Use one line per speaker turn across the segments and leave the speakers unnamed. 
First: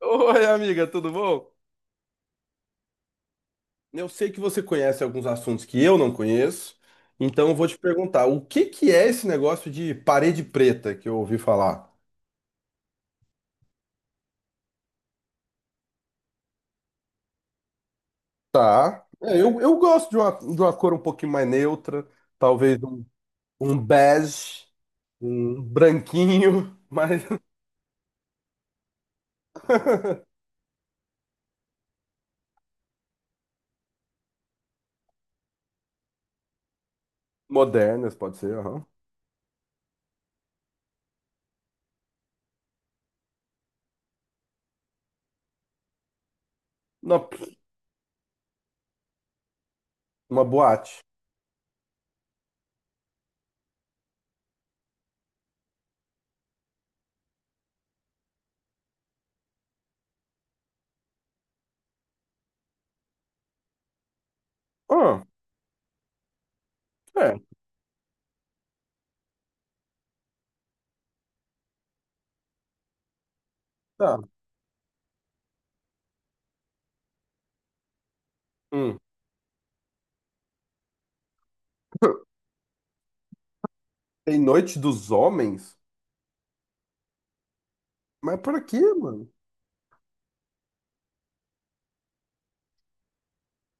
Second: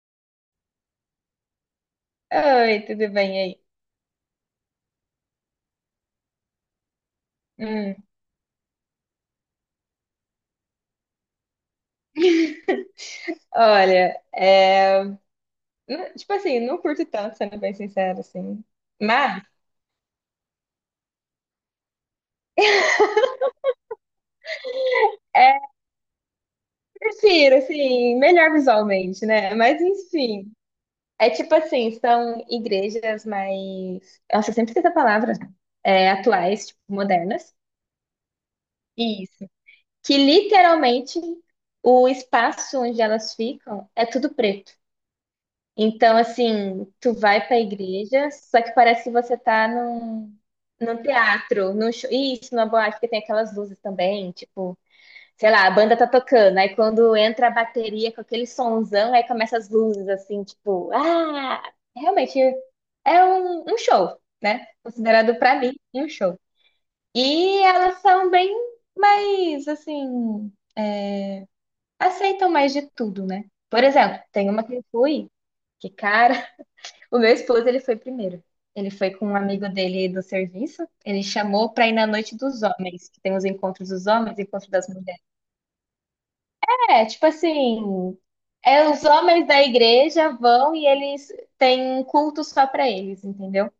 Oi, amiga, tudo bom?
Oi, tudo bem aí?
Eu sei que você conhece alguns assuntos que eu não conheço, então eu vou te
Hum.
perguntar, o que que é esse negócio de parede preta que eu ouvi falar?
Olha, tipo assim, não curto tanto, sendo bem sincero, assim.
Tá. É,
Mas
eu gosto de uma cor um pouquinho mais neutra, talvez um, um bege,
é,
um branquinho, mas
prefiro, assim, melhor visualmente, né? Mas enfim. É tipo assim, são igrejas mais. Nossa, eu sempre esqueço a palavra. É, atuais, tipo, modernas.
modernas pode ser, aham.
Isso. Que literalmente o espaço onde elas ficam é tudo preto. Então, assim, tu
Uma,
vai pra igreja, só que parece que você tá num,
uma boate.
num teatro, num show. Isso, numa boate, porque tem aquelas luzes também, tipo, sei lá, a banda tá tocando, aí quando entra a bateria com aquele sonzão, aí começa as luzes, assim, tipo, ah, realmente é um show, né?
Ah,
Considerado pra mim um show.
é,
E elas são bem mais, assim, é, aceitam mais de tudo, né? Por
tá.
exemplo, tem uma que eu fui, que cara. O meu esposo, ele foi primeiro. Ele
Hum.
foi com um amigo dele do serviço. Ele chamou pra ir na noite dos homens, que tem os encontros dos
Tem
homens, e encontro
Noite
das
dos
mulheres.
Homens?
É, tipo assim,
Mas por aqui,
é os
mano?
homens da igreja vão e eles têm um culto só pra eles, entendeu?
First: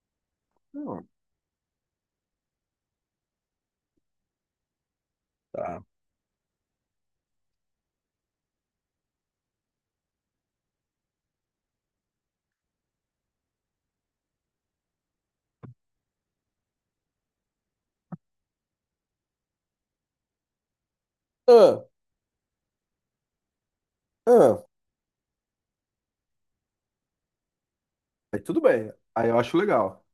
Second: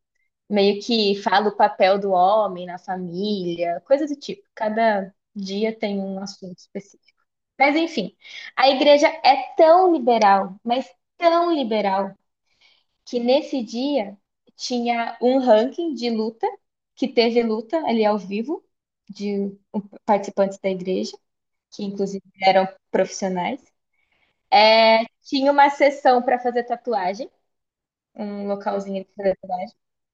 Meio
Não,
que fala o papel do homem na família, coisa do tipo. Cada dia
tá.
tem um assunto específico. Mas enfim, a igreja é tão liberal, mas tão liberal que nesse dia tinha um ranking de luta, que teve luta ali ao vivo, de participantes da igreja, que
Ah,
inclusive eram profissionais.
ah.
É, tinha uma sessão para fazer tatuagem,
Aí
um
tudo bem.
localzinho para
Aí
fazer
eu acho
tatuagem,
legal.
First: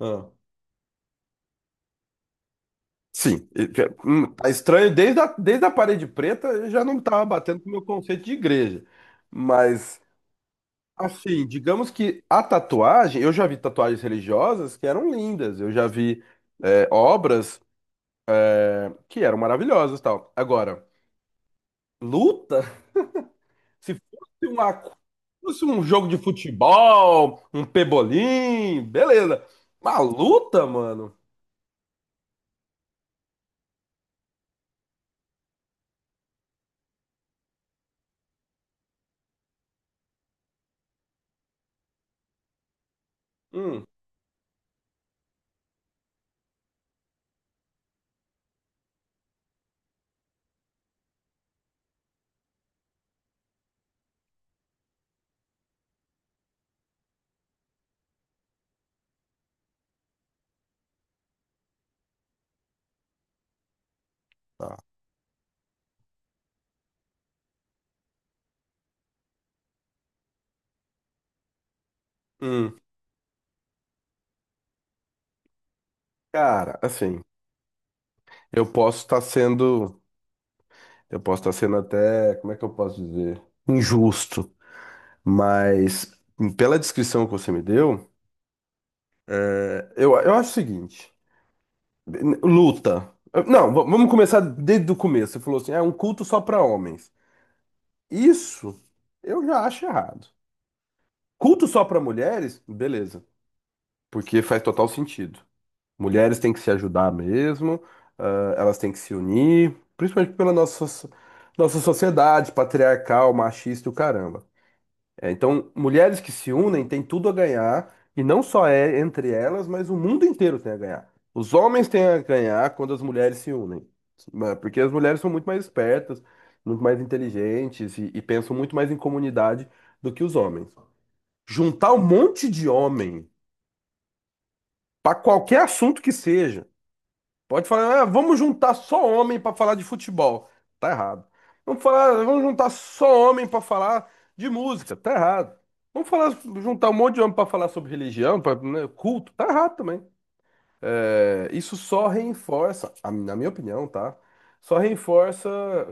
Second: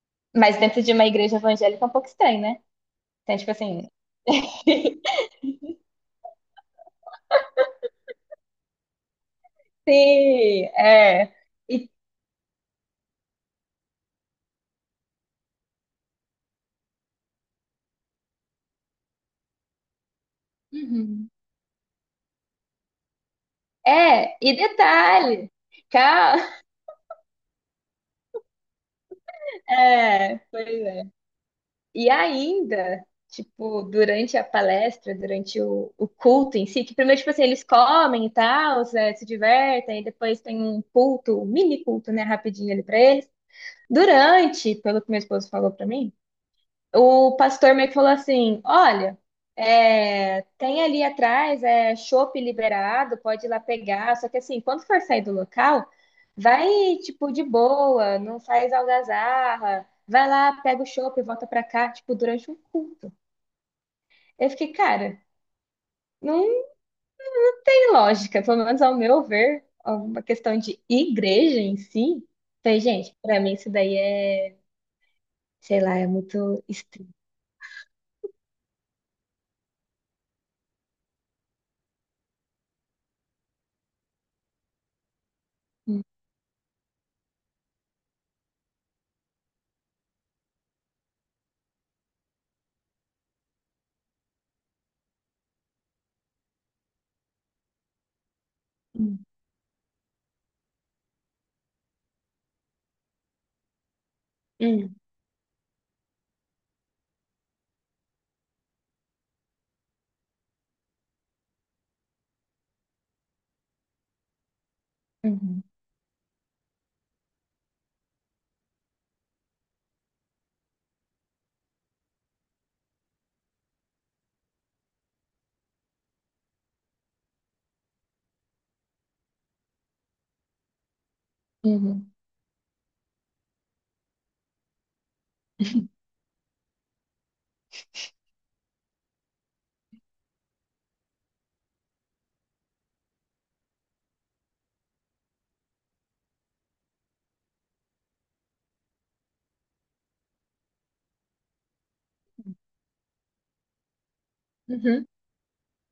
Ah,
mas dentro de uma igreja evangélica é um pouco estranho, né? Então,
sim,
tipo assim,
tá estranho desde a parede preta, eu já não estava batendo com o meu conceito de igreja. Mas,
sim, é.
assim,
E,
digamos que a tatuagem, eu já vi tatuagens religiosas que eram lindas, eu já vi obras que eram maravilhosas, e tal. Agora,
Uhum.
luta,
É, e
se
detalhe,
fosse um jogo de
calma,
futebol, um pebolim, beleza. Uma
é,
luta,
pois é.
mano.
E ainda, tipo, durante a palestra, durante o culto em si, que primeiro, tipo assim, eles comem e tal, se se divertem, e depois tem um culto, um mini culto, né, rapidinho ali pra eles.
Hum,
Durante, pelo que meu esposo falou pra mim, o pastor meio que falou assim: Olha, é, tem ali atrás é chopp liberado, pode ir lá pegar. Só que assim, quando for sair do local, vai tipo de boa, não faz algazarra, vai lá, pega o chopp e volta pra cá, tipo, durante um culto. Eu fiquei,
tá.
cara, não tem lógica, pelo menos ao meu ver, uma questão de igreja em si.
Hum.
Falei, gente, pra mim isso daí é, sei lá, é muito
Cara,
estranho.
assim. Eu posso estar sendo, eu posso estar sendo até, como é que eu posso dizer? Injusto, mas pela descrição que você me deu, eu acho o seguinte, luta. Não, vamos começar desde o começo. Você falou assim, é um culto só para homens. Isso
Hum,
eu já acho errado. Culto só para mulheres? Beleza, porque faz total
hum,
sentido. Mulheres têm que se ajudar mesmo, ah, elas têm que se unir, principalmente pela nossa sociedade patriarcal, machista e o caramba. É,
uhum,
então, mulheres que se unem têm tudo a ganhar, e não só é entre elas, mas o mundo inteiro tem a ganhar. Os homens têm a ganhar quando as mulheres se unem, porque as mulheres são muito mais espertas, muito mais inteligentes e pensam muito mais em comunidade do que os homens. Juntar um monte de homem para qualquer assunto que seja. Pode falar, "Ah, vamos juntar só homem para falar de futebol. Tá errado. Vamos juntar só homem para falar de música. Tá errado. Vamos falar, juntar um monte de homem para falar sobre religião, pra, né, culto. Tá errado também. É, isso só reforça, na minha opinião, tá? Só
uhum,
reforça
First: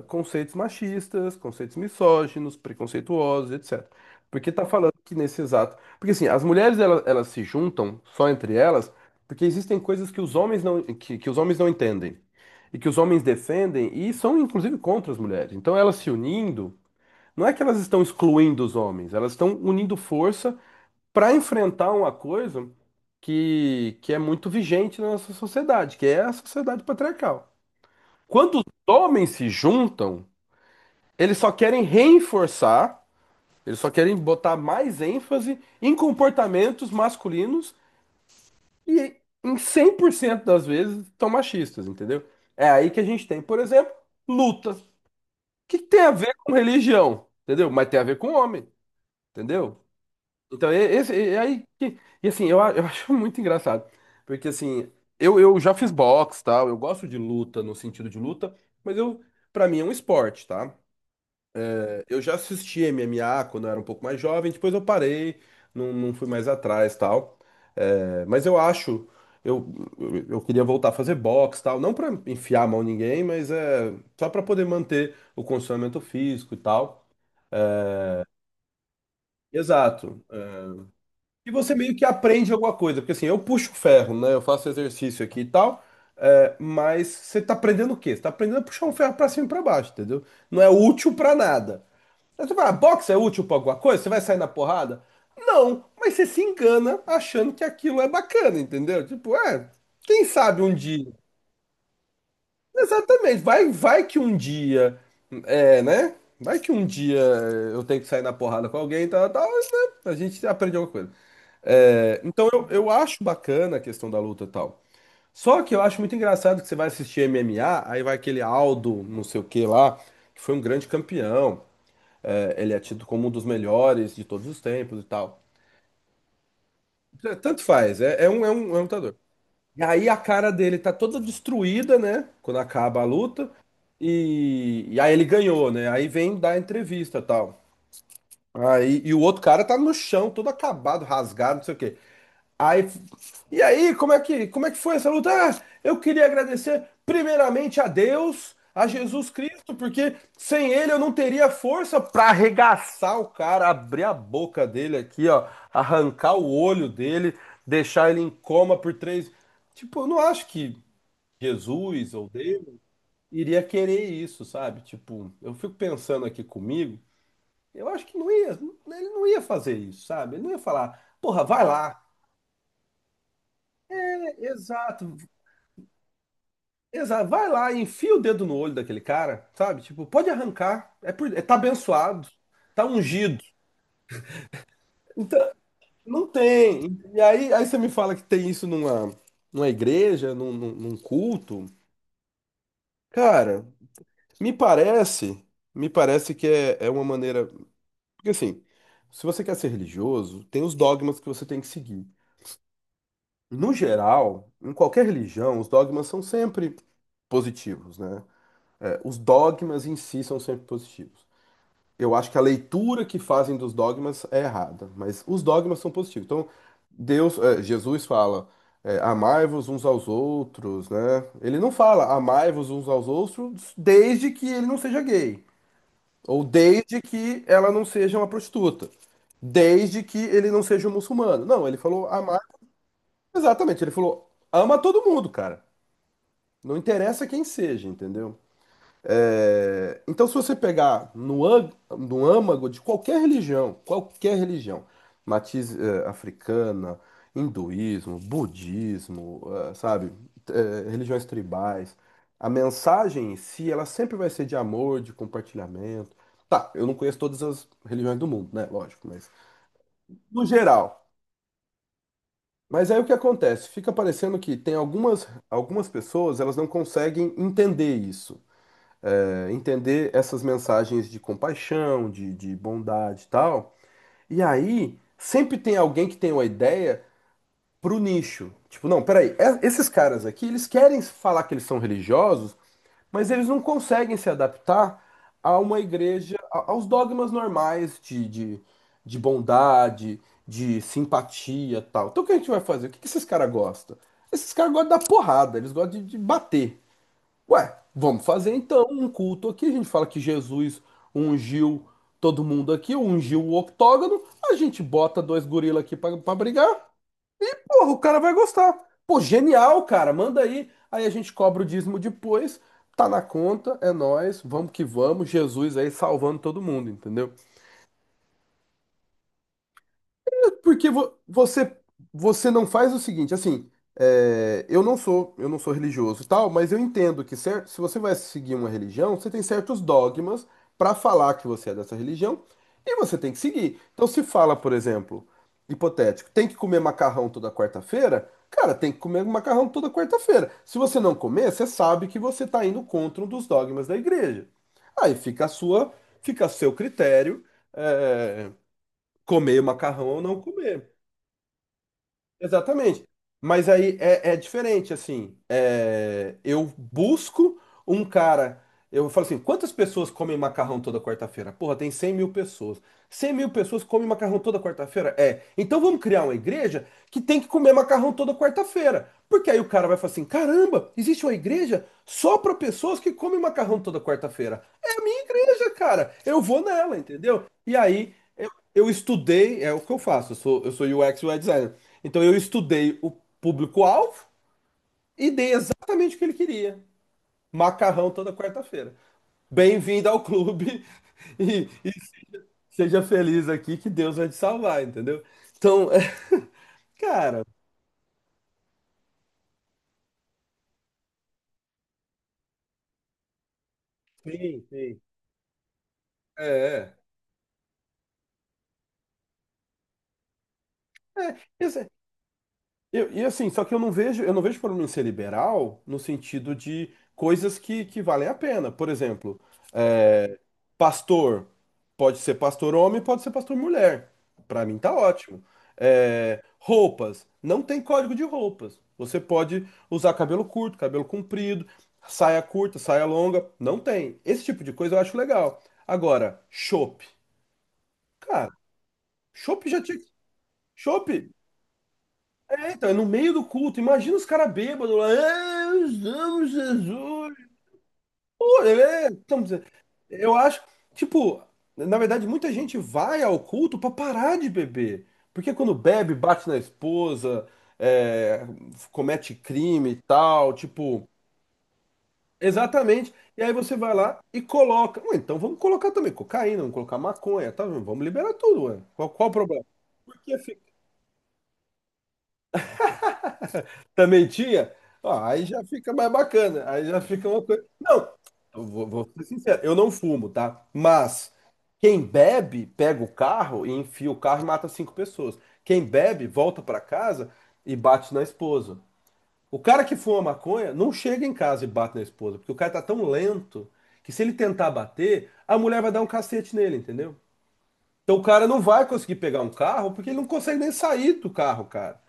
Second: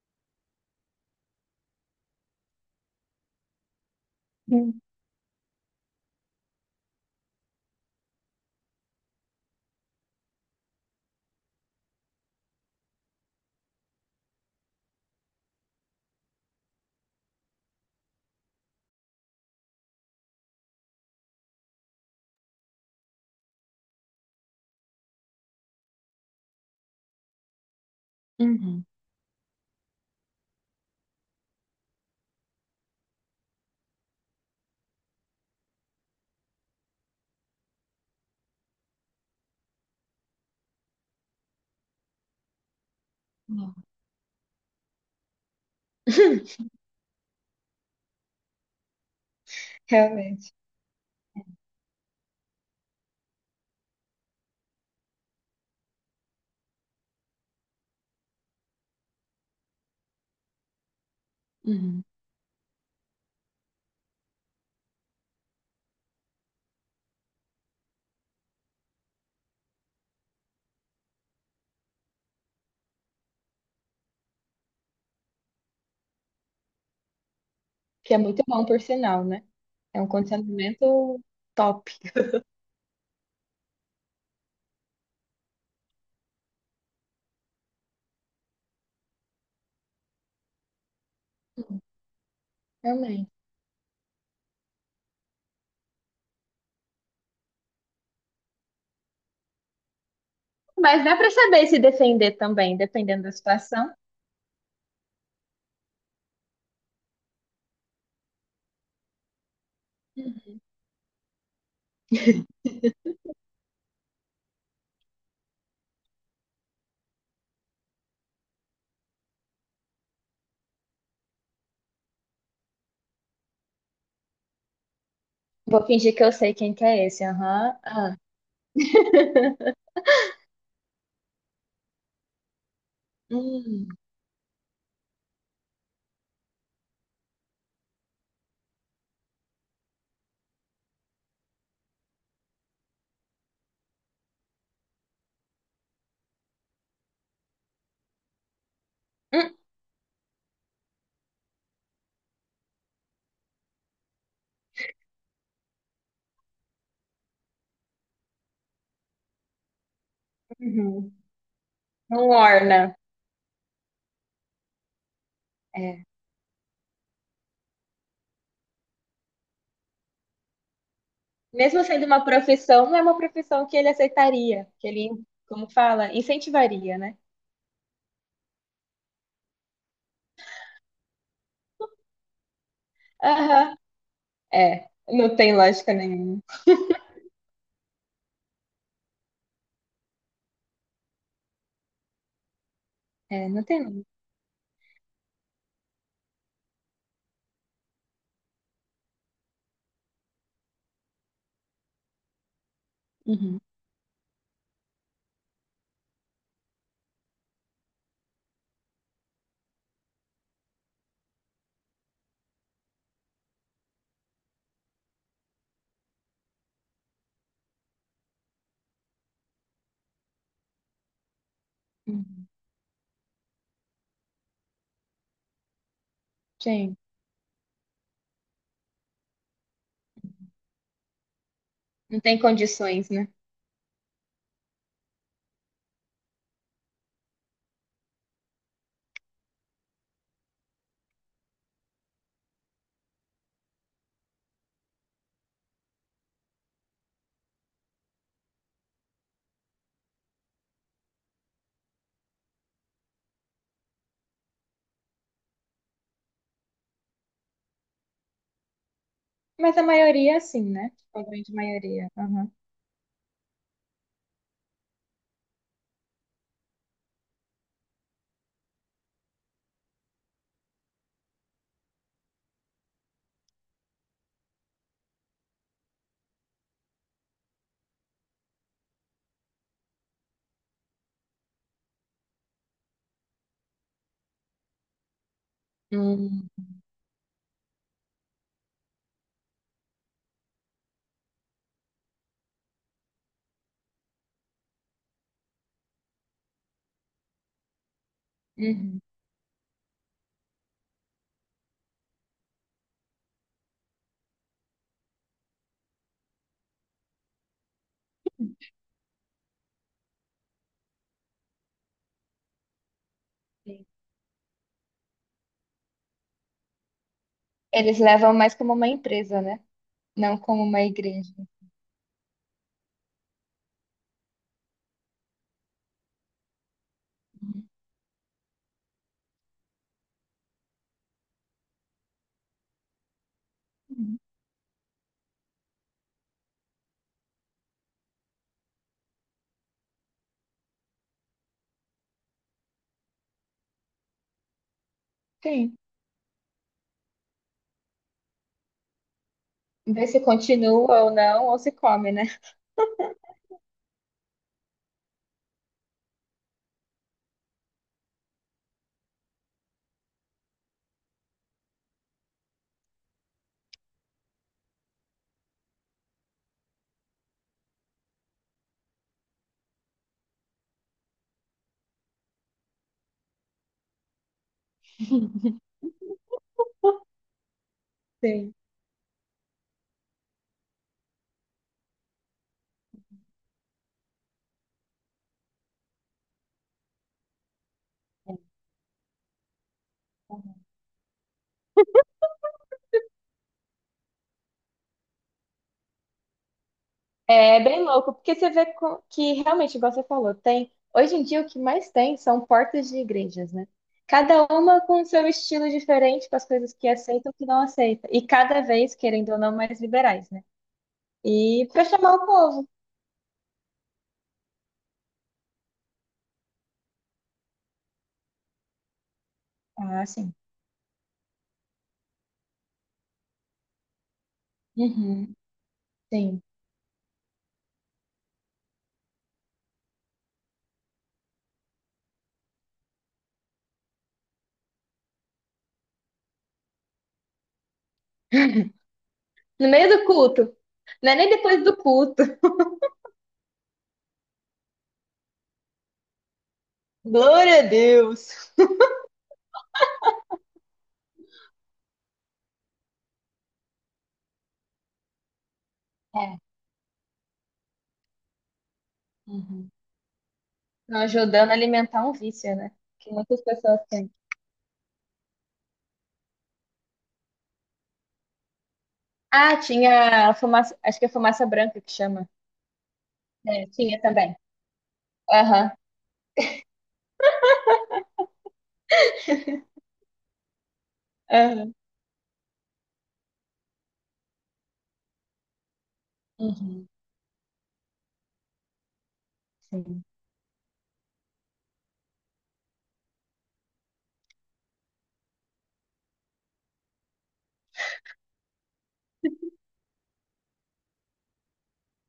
conceitos machistas, conceitos misóginos, preconceituosos, etc. Porque tá
uhum.
falando que nesse exato. Porque assim, as mulheres elas se juntam só entre elas porque existem coisas que os homens não, que os homens não entendem. E que os homens defendem e são inclusive contra as mulheres. Então elas se unindo, não é que elas estão excluindo os homens, elas estão unindo força para enfrentar uma coisa que é muito vigente na nossa sociedade, que é a sociedade patriarcal. Quando os
Uhum.
homens se juntam, eles só querem reforçar, eles só querem botar mais ênfase em comportamentos masculinos e em 100% das vezes são machistas, entendeu? É aí que a gente tem, por
Não.
exemplo, lutas. O que que tem a ver com religião, entendeu? Mas tem a ver com homem, entendeu?
Realmente.
Então, e aí, e assim, eu acho muito engraçado, porque assim, eu já fiz boxe, tal, eu gosto de luta, no sentido de luta, mas eu, pra mim é um esporte, tá?
Uhum.
Eu já assisti MMA quando eu era um pouco mais jovem, depois eu parei, não, não fui mais atrás, tal, mas eu acho, eu queria voltar a fazer boxe, tal, não pra enfiar a mão em ninguém, mas é só pra poder manter o condicionamento físico e tal.
Que é muito bom, por sinal, né? É um
Exato.
condicionamento
E você
top.
meio que aprende alguma coisa, porque assim, eu puxo ferro, né? Eu faço exercício aqui e tal, mas você tá aprendendo o quê? Você tá aprendendo a puxar um ferro pra cima e pra baixo, entendeu? Não é útil pra
Uhum.
nada. Aí você fala, ah, boxe é
Realmente.
útil pra alguma coisa? Você vai sair na porrada? Não, mas você se engana achando que aquilo é bacana, entendeu? Tipo, quem sabe um
Mas
dia.
dá pra saber se defender também, dependendo da
Exatamente. Vai,
situação.
vai que um dia, é, né? Vai que um dia eu tenho que sair na porrada com alguém, tal, tal, mas, né? A gente
Uhum.
aprende alguma coisa. Então eu acho bacana a questão da luta e tal. Só que eu acho muito engraçado que você vai assistir MMA, aí vai aquele Aldo, não sei o que lá, que foi um grande campeão. Ele é tido como um dos melhores de todos os tempos e tal.
Vou fingir que eu sei quem que é esse,
Tanto
aham.
faz,
Ah.
é um lutador. E aí a cara dele tá toda destruída, né? Quando acaba a luta.
Hum.
E aí ele ganhou, né? Aí vem dar a entrevista e tal. Aí, e o outro cara tá no chão, todo acabado, rasgado, não sei o quê. Aí, e aí, como é que foi essa luta? Ah, eu queria agradecer primeiramente a Deus, a Jesus
Hum.
Cristo, porque sem ele eu não teria força para arregaçar o cara, abrir a boca dele aqui, ó, arrancar o olho dele, deixar ele em coma por três. Tipo, eu não acho que
Uhum.
Jesus ou
Não
Deus
orna.
iria querer isso, sabe? Tipo, eu fico
É.
pensando aqui comigo, eu acho que não ia, ele não ia fazer isso, sabe? Ele não ia falar, porra, vai
Mesmo
lá.
sendo uma profissão, não é uma profissão que ele aceitaria, que ele,
Exato.
como fala, incentivaria, né?
Exato. Vai lá e enfia o dedo no olho daquele cara, sabe? Tipo, pode arrancar. Tá abençoado, tá ungido.
Aham. É, não
Então,
tem lógica
não
nenhuma.
tem. E aí, você me fala que tem isso numa igreja, num culto.
É, não
Cara,
tem.
me parece, me parece que é uma maneira. Porque assim, se você quer ser religioso, tem os dogmas que você tem que seguir.
Uhum.
No geral, em qualquer religião, os dogmas são sempre positivos, né? Os dogmas em si são sempre positivos. Eu acho que a leitura que fazem dos dogmas é errada, mas os dogmas são positivos. Então, Deus, Jesus fala, amai-vos uns aos outros, né? Ele não fala
Uhum.
amai-vos uns aos outros desde que ele não seja gay, ou
Gente.
desde que ela não seja uma prostituta, desde que ele não seja um muçulmano. Não, ele falou
Não tem
amar,
condições, né?
exatamente, ele falou ama todo mundo, cara. Não interessa quem seja, entendeu? Então, se você pegar no âmago de qualquer religião, matiz africana, hinduísmo, budismo, sabe, religiões tribais, a mensagem em si, ela sempre vai ser de amor, de compartilhamento. Tá, eu não conheço todas as religiões do mundo, né? Lógico, mas
Mas a maioria, é
no
assim, né?
geral.
Tipo, a grande maioria. Aham.
Mas aí o que acontece? Fica parecendo que tem algumas pessoas, elas não conseguem entender isso, entender essas mensagens de compaixão, de bondade e tal. E aí, sempre tem alguém que tem uma ideia pro nicho. Tipo, não, peraí, esses caras aqui, eles querem falar que eles são religiosos, mas eles não conseguem se adaptar a uma igreja,
Hum,
aos dogmas normais de bondade, de simpatia e tal. Então o que a gente vai fazer? O que que esses caras gostam? Esses caras gostam da porrada, eles gostam de bater. Ué, vamos fazer então
uhum.
um culto aqui. A gente fala que Jesus ungiu todo mundo aqui, ungiu o octógono. A gente bota dois gorila aqui pra brigar. Porra, o cara vai gostar. Pô, genial, cara. Manda aí. Aí a gente cobra o dízimo depois. Tá na conta,
Sim.
é nós. Vamos que vamos. Jesus aí salvando todo mundo, entendeu?
Eles levam mais como uma empresa, né? Não como uma
Porque vo-
igreja.
você você não faz o seguinte, assim, eu não sou religioso e tal, mas eu entendo que certo, se você vai seguir uma religião, você tem certos dogmas para falar que você é dessa religião e você tem que seguir. Então,
Uhum.
se fala, por exemplo, hipotético, tem que comer macarrão toda quarta-feira, cara, tem que comer macarrão toda quarta-feira. Se você não comer, você sabe que você está indo contra um dos dogmas da igreja. Aí
Sim.
fica a seu critério, é, comer macarrão
Ver se
ou não comer.
continua ou não, ou se come, né?
Exatamente. Mas aí é diferente, assim. Eu busco um cara. Eu falo assim: quantas pessoas comem macarrão toda quarta-feira? Porra, tem 100 mil pessoas. 100 mil pessoas comem macarrão toda quarta-feira? É. Então vamos criar uma igreja que tem que comer macarrão toda quarta-feira. Porque aí o cara vai falar assim: caramba, existe uma igreja só para pessoas que comem macarrão toda quarta-feira. É a minha igreja, cara. Eu vou nela, entendeu? E aí.
Sim.
Eu estudei, é o que eu faço, eu sou UX e UI designer. Então eu estudei o público-alvo e dei exatamente o que ele queria. Macarrão toda quarta-feira. Bem-vindo ao clube e seja feliz aqui que Deus vai te salvar, entendeu? Então, cara,
É bem louco, porque você vê co- que realmente, igual você falou, tem. Hoje em dia o que mais tem são portas de igrejas, né? Cada
sim,
uma
sim.
com seu estilo diferente, com as coisas que
é,
aceita e o que não aceita. E cada vez, querendo ou não, mais liberais, né?
é, é.
E
isso-
para chamar o povo.
E assim, só que eu não vejo problema em ser liberal no sentido de coisas que valem a pena. Por exemplo,
Ah, sim.
é, pastor pode ser pastor homem, pode ser pastor mulher. Pra mim tá
Uhum.
ótimo.
Sim.
Roupas, não tem código de roupas. Você pode usar cabelo curto, cabelo comprido, saia curta, saia longa, não tem. Esse tipo de coisa eu acho legal. Agora, chopp. Cara, chopp
No
já
meio
tinha.
do culto.
Chopp!
Não é nem depois do culto.
Então, é no meio do culto. Imagina os caras bêbados lá. Nós amamos Jesus.
Glória a Deus.
Pô, eu acho, tipo, na verdade, muita gente vai ao culto pra parar de beber. Porque quando bebe,
É.
bate na esposa, é, comete
Uhum.
crime e tal,
Não,
tipo,
ajudando a alimentar um vício, né? Que
exatamente.
muitas
E aí você
pessoas
vai
têm.
lá e coloca. Ué, então vamos colocar também cocaína, vamos colocar maconha, tá? Vamos liberar tudo, ué. Qual o
Ah,
problema? Por
tinha a
que?
fumaça, acho que é fumaça branca que chama. É, tinha
Também
também.
tinha? Ó, aí já
Aham.
fica mais bacana. Aí já fica uma coisa. Não, eu vou ser sincero, eu não fumo, tá? Mas
Aham.
quem bebe, pega o carro e enfia o carro e mata cinco pessoas. Quem bebe, volta pra
Uhum,
casa e bate na esposa. O cara que
sim.
fuma maconha não chega em casa e bate na esposa, porque o cara tá tão lento que se ele tentar bater, a mulher vai dar um cacete nele, entendeu? Então o cara não vai conseguir pegar um carro porque ele não consegue nem sair do carro, cara.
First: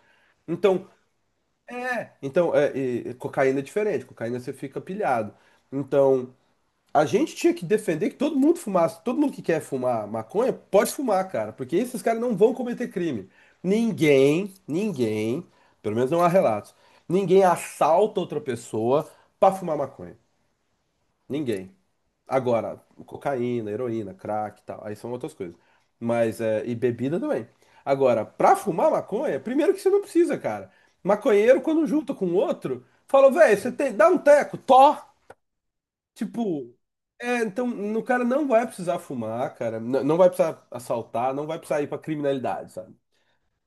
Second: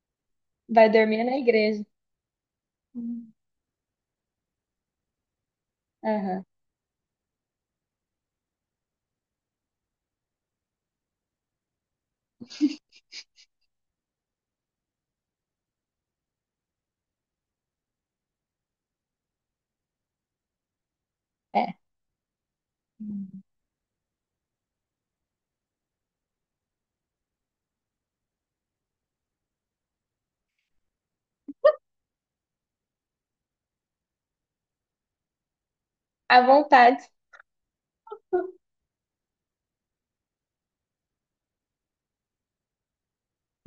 Então,
Vai dormir na igreja.
e
Uhum.
cocaína é diferente, cocaína você fica pilhado. Então,
Aham.
a gente tinha que defender que todo mundo fumasse, todo mundo que quer fumar maconha pode fumar, cara, porque esses caras não vão cometer crime. Ninguém, ninguém, pelo menos não há relatos, ninguém assalta outra pessoa pra fumar maconha. Ninguém.
É.
Agora,
Uhum.
cocaína, heroína, crack e tal, aí são outras coisas. Mas, e bebida também. Agora, pra fumar maconha, primeiro que você não precisa, cara. Maconheiro, quando junta com outro, fala, velho, você tem, dá um teco, tó.
À
Tipo,
vontade.
então, o cara não vai precisar fumar, cara. Não vai precisar assaltar, não vai precisar ir pra criminalidade, sabe?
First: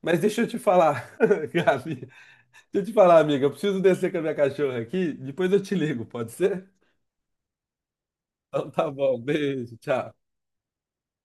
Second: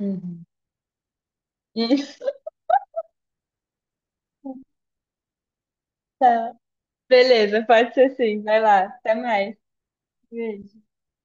Mas deixa eu te falar, Gabi, deixa eu te falar, amiga, eu preciso descer com a minha cachorra aqui, depois eu te ligo, pode
Tá.
ser?
Beleza, pode ser sim. Vai
Então
lá.
tá
Até
bom,
mais.
beijo, tchau.
Beijo.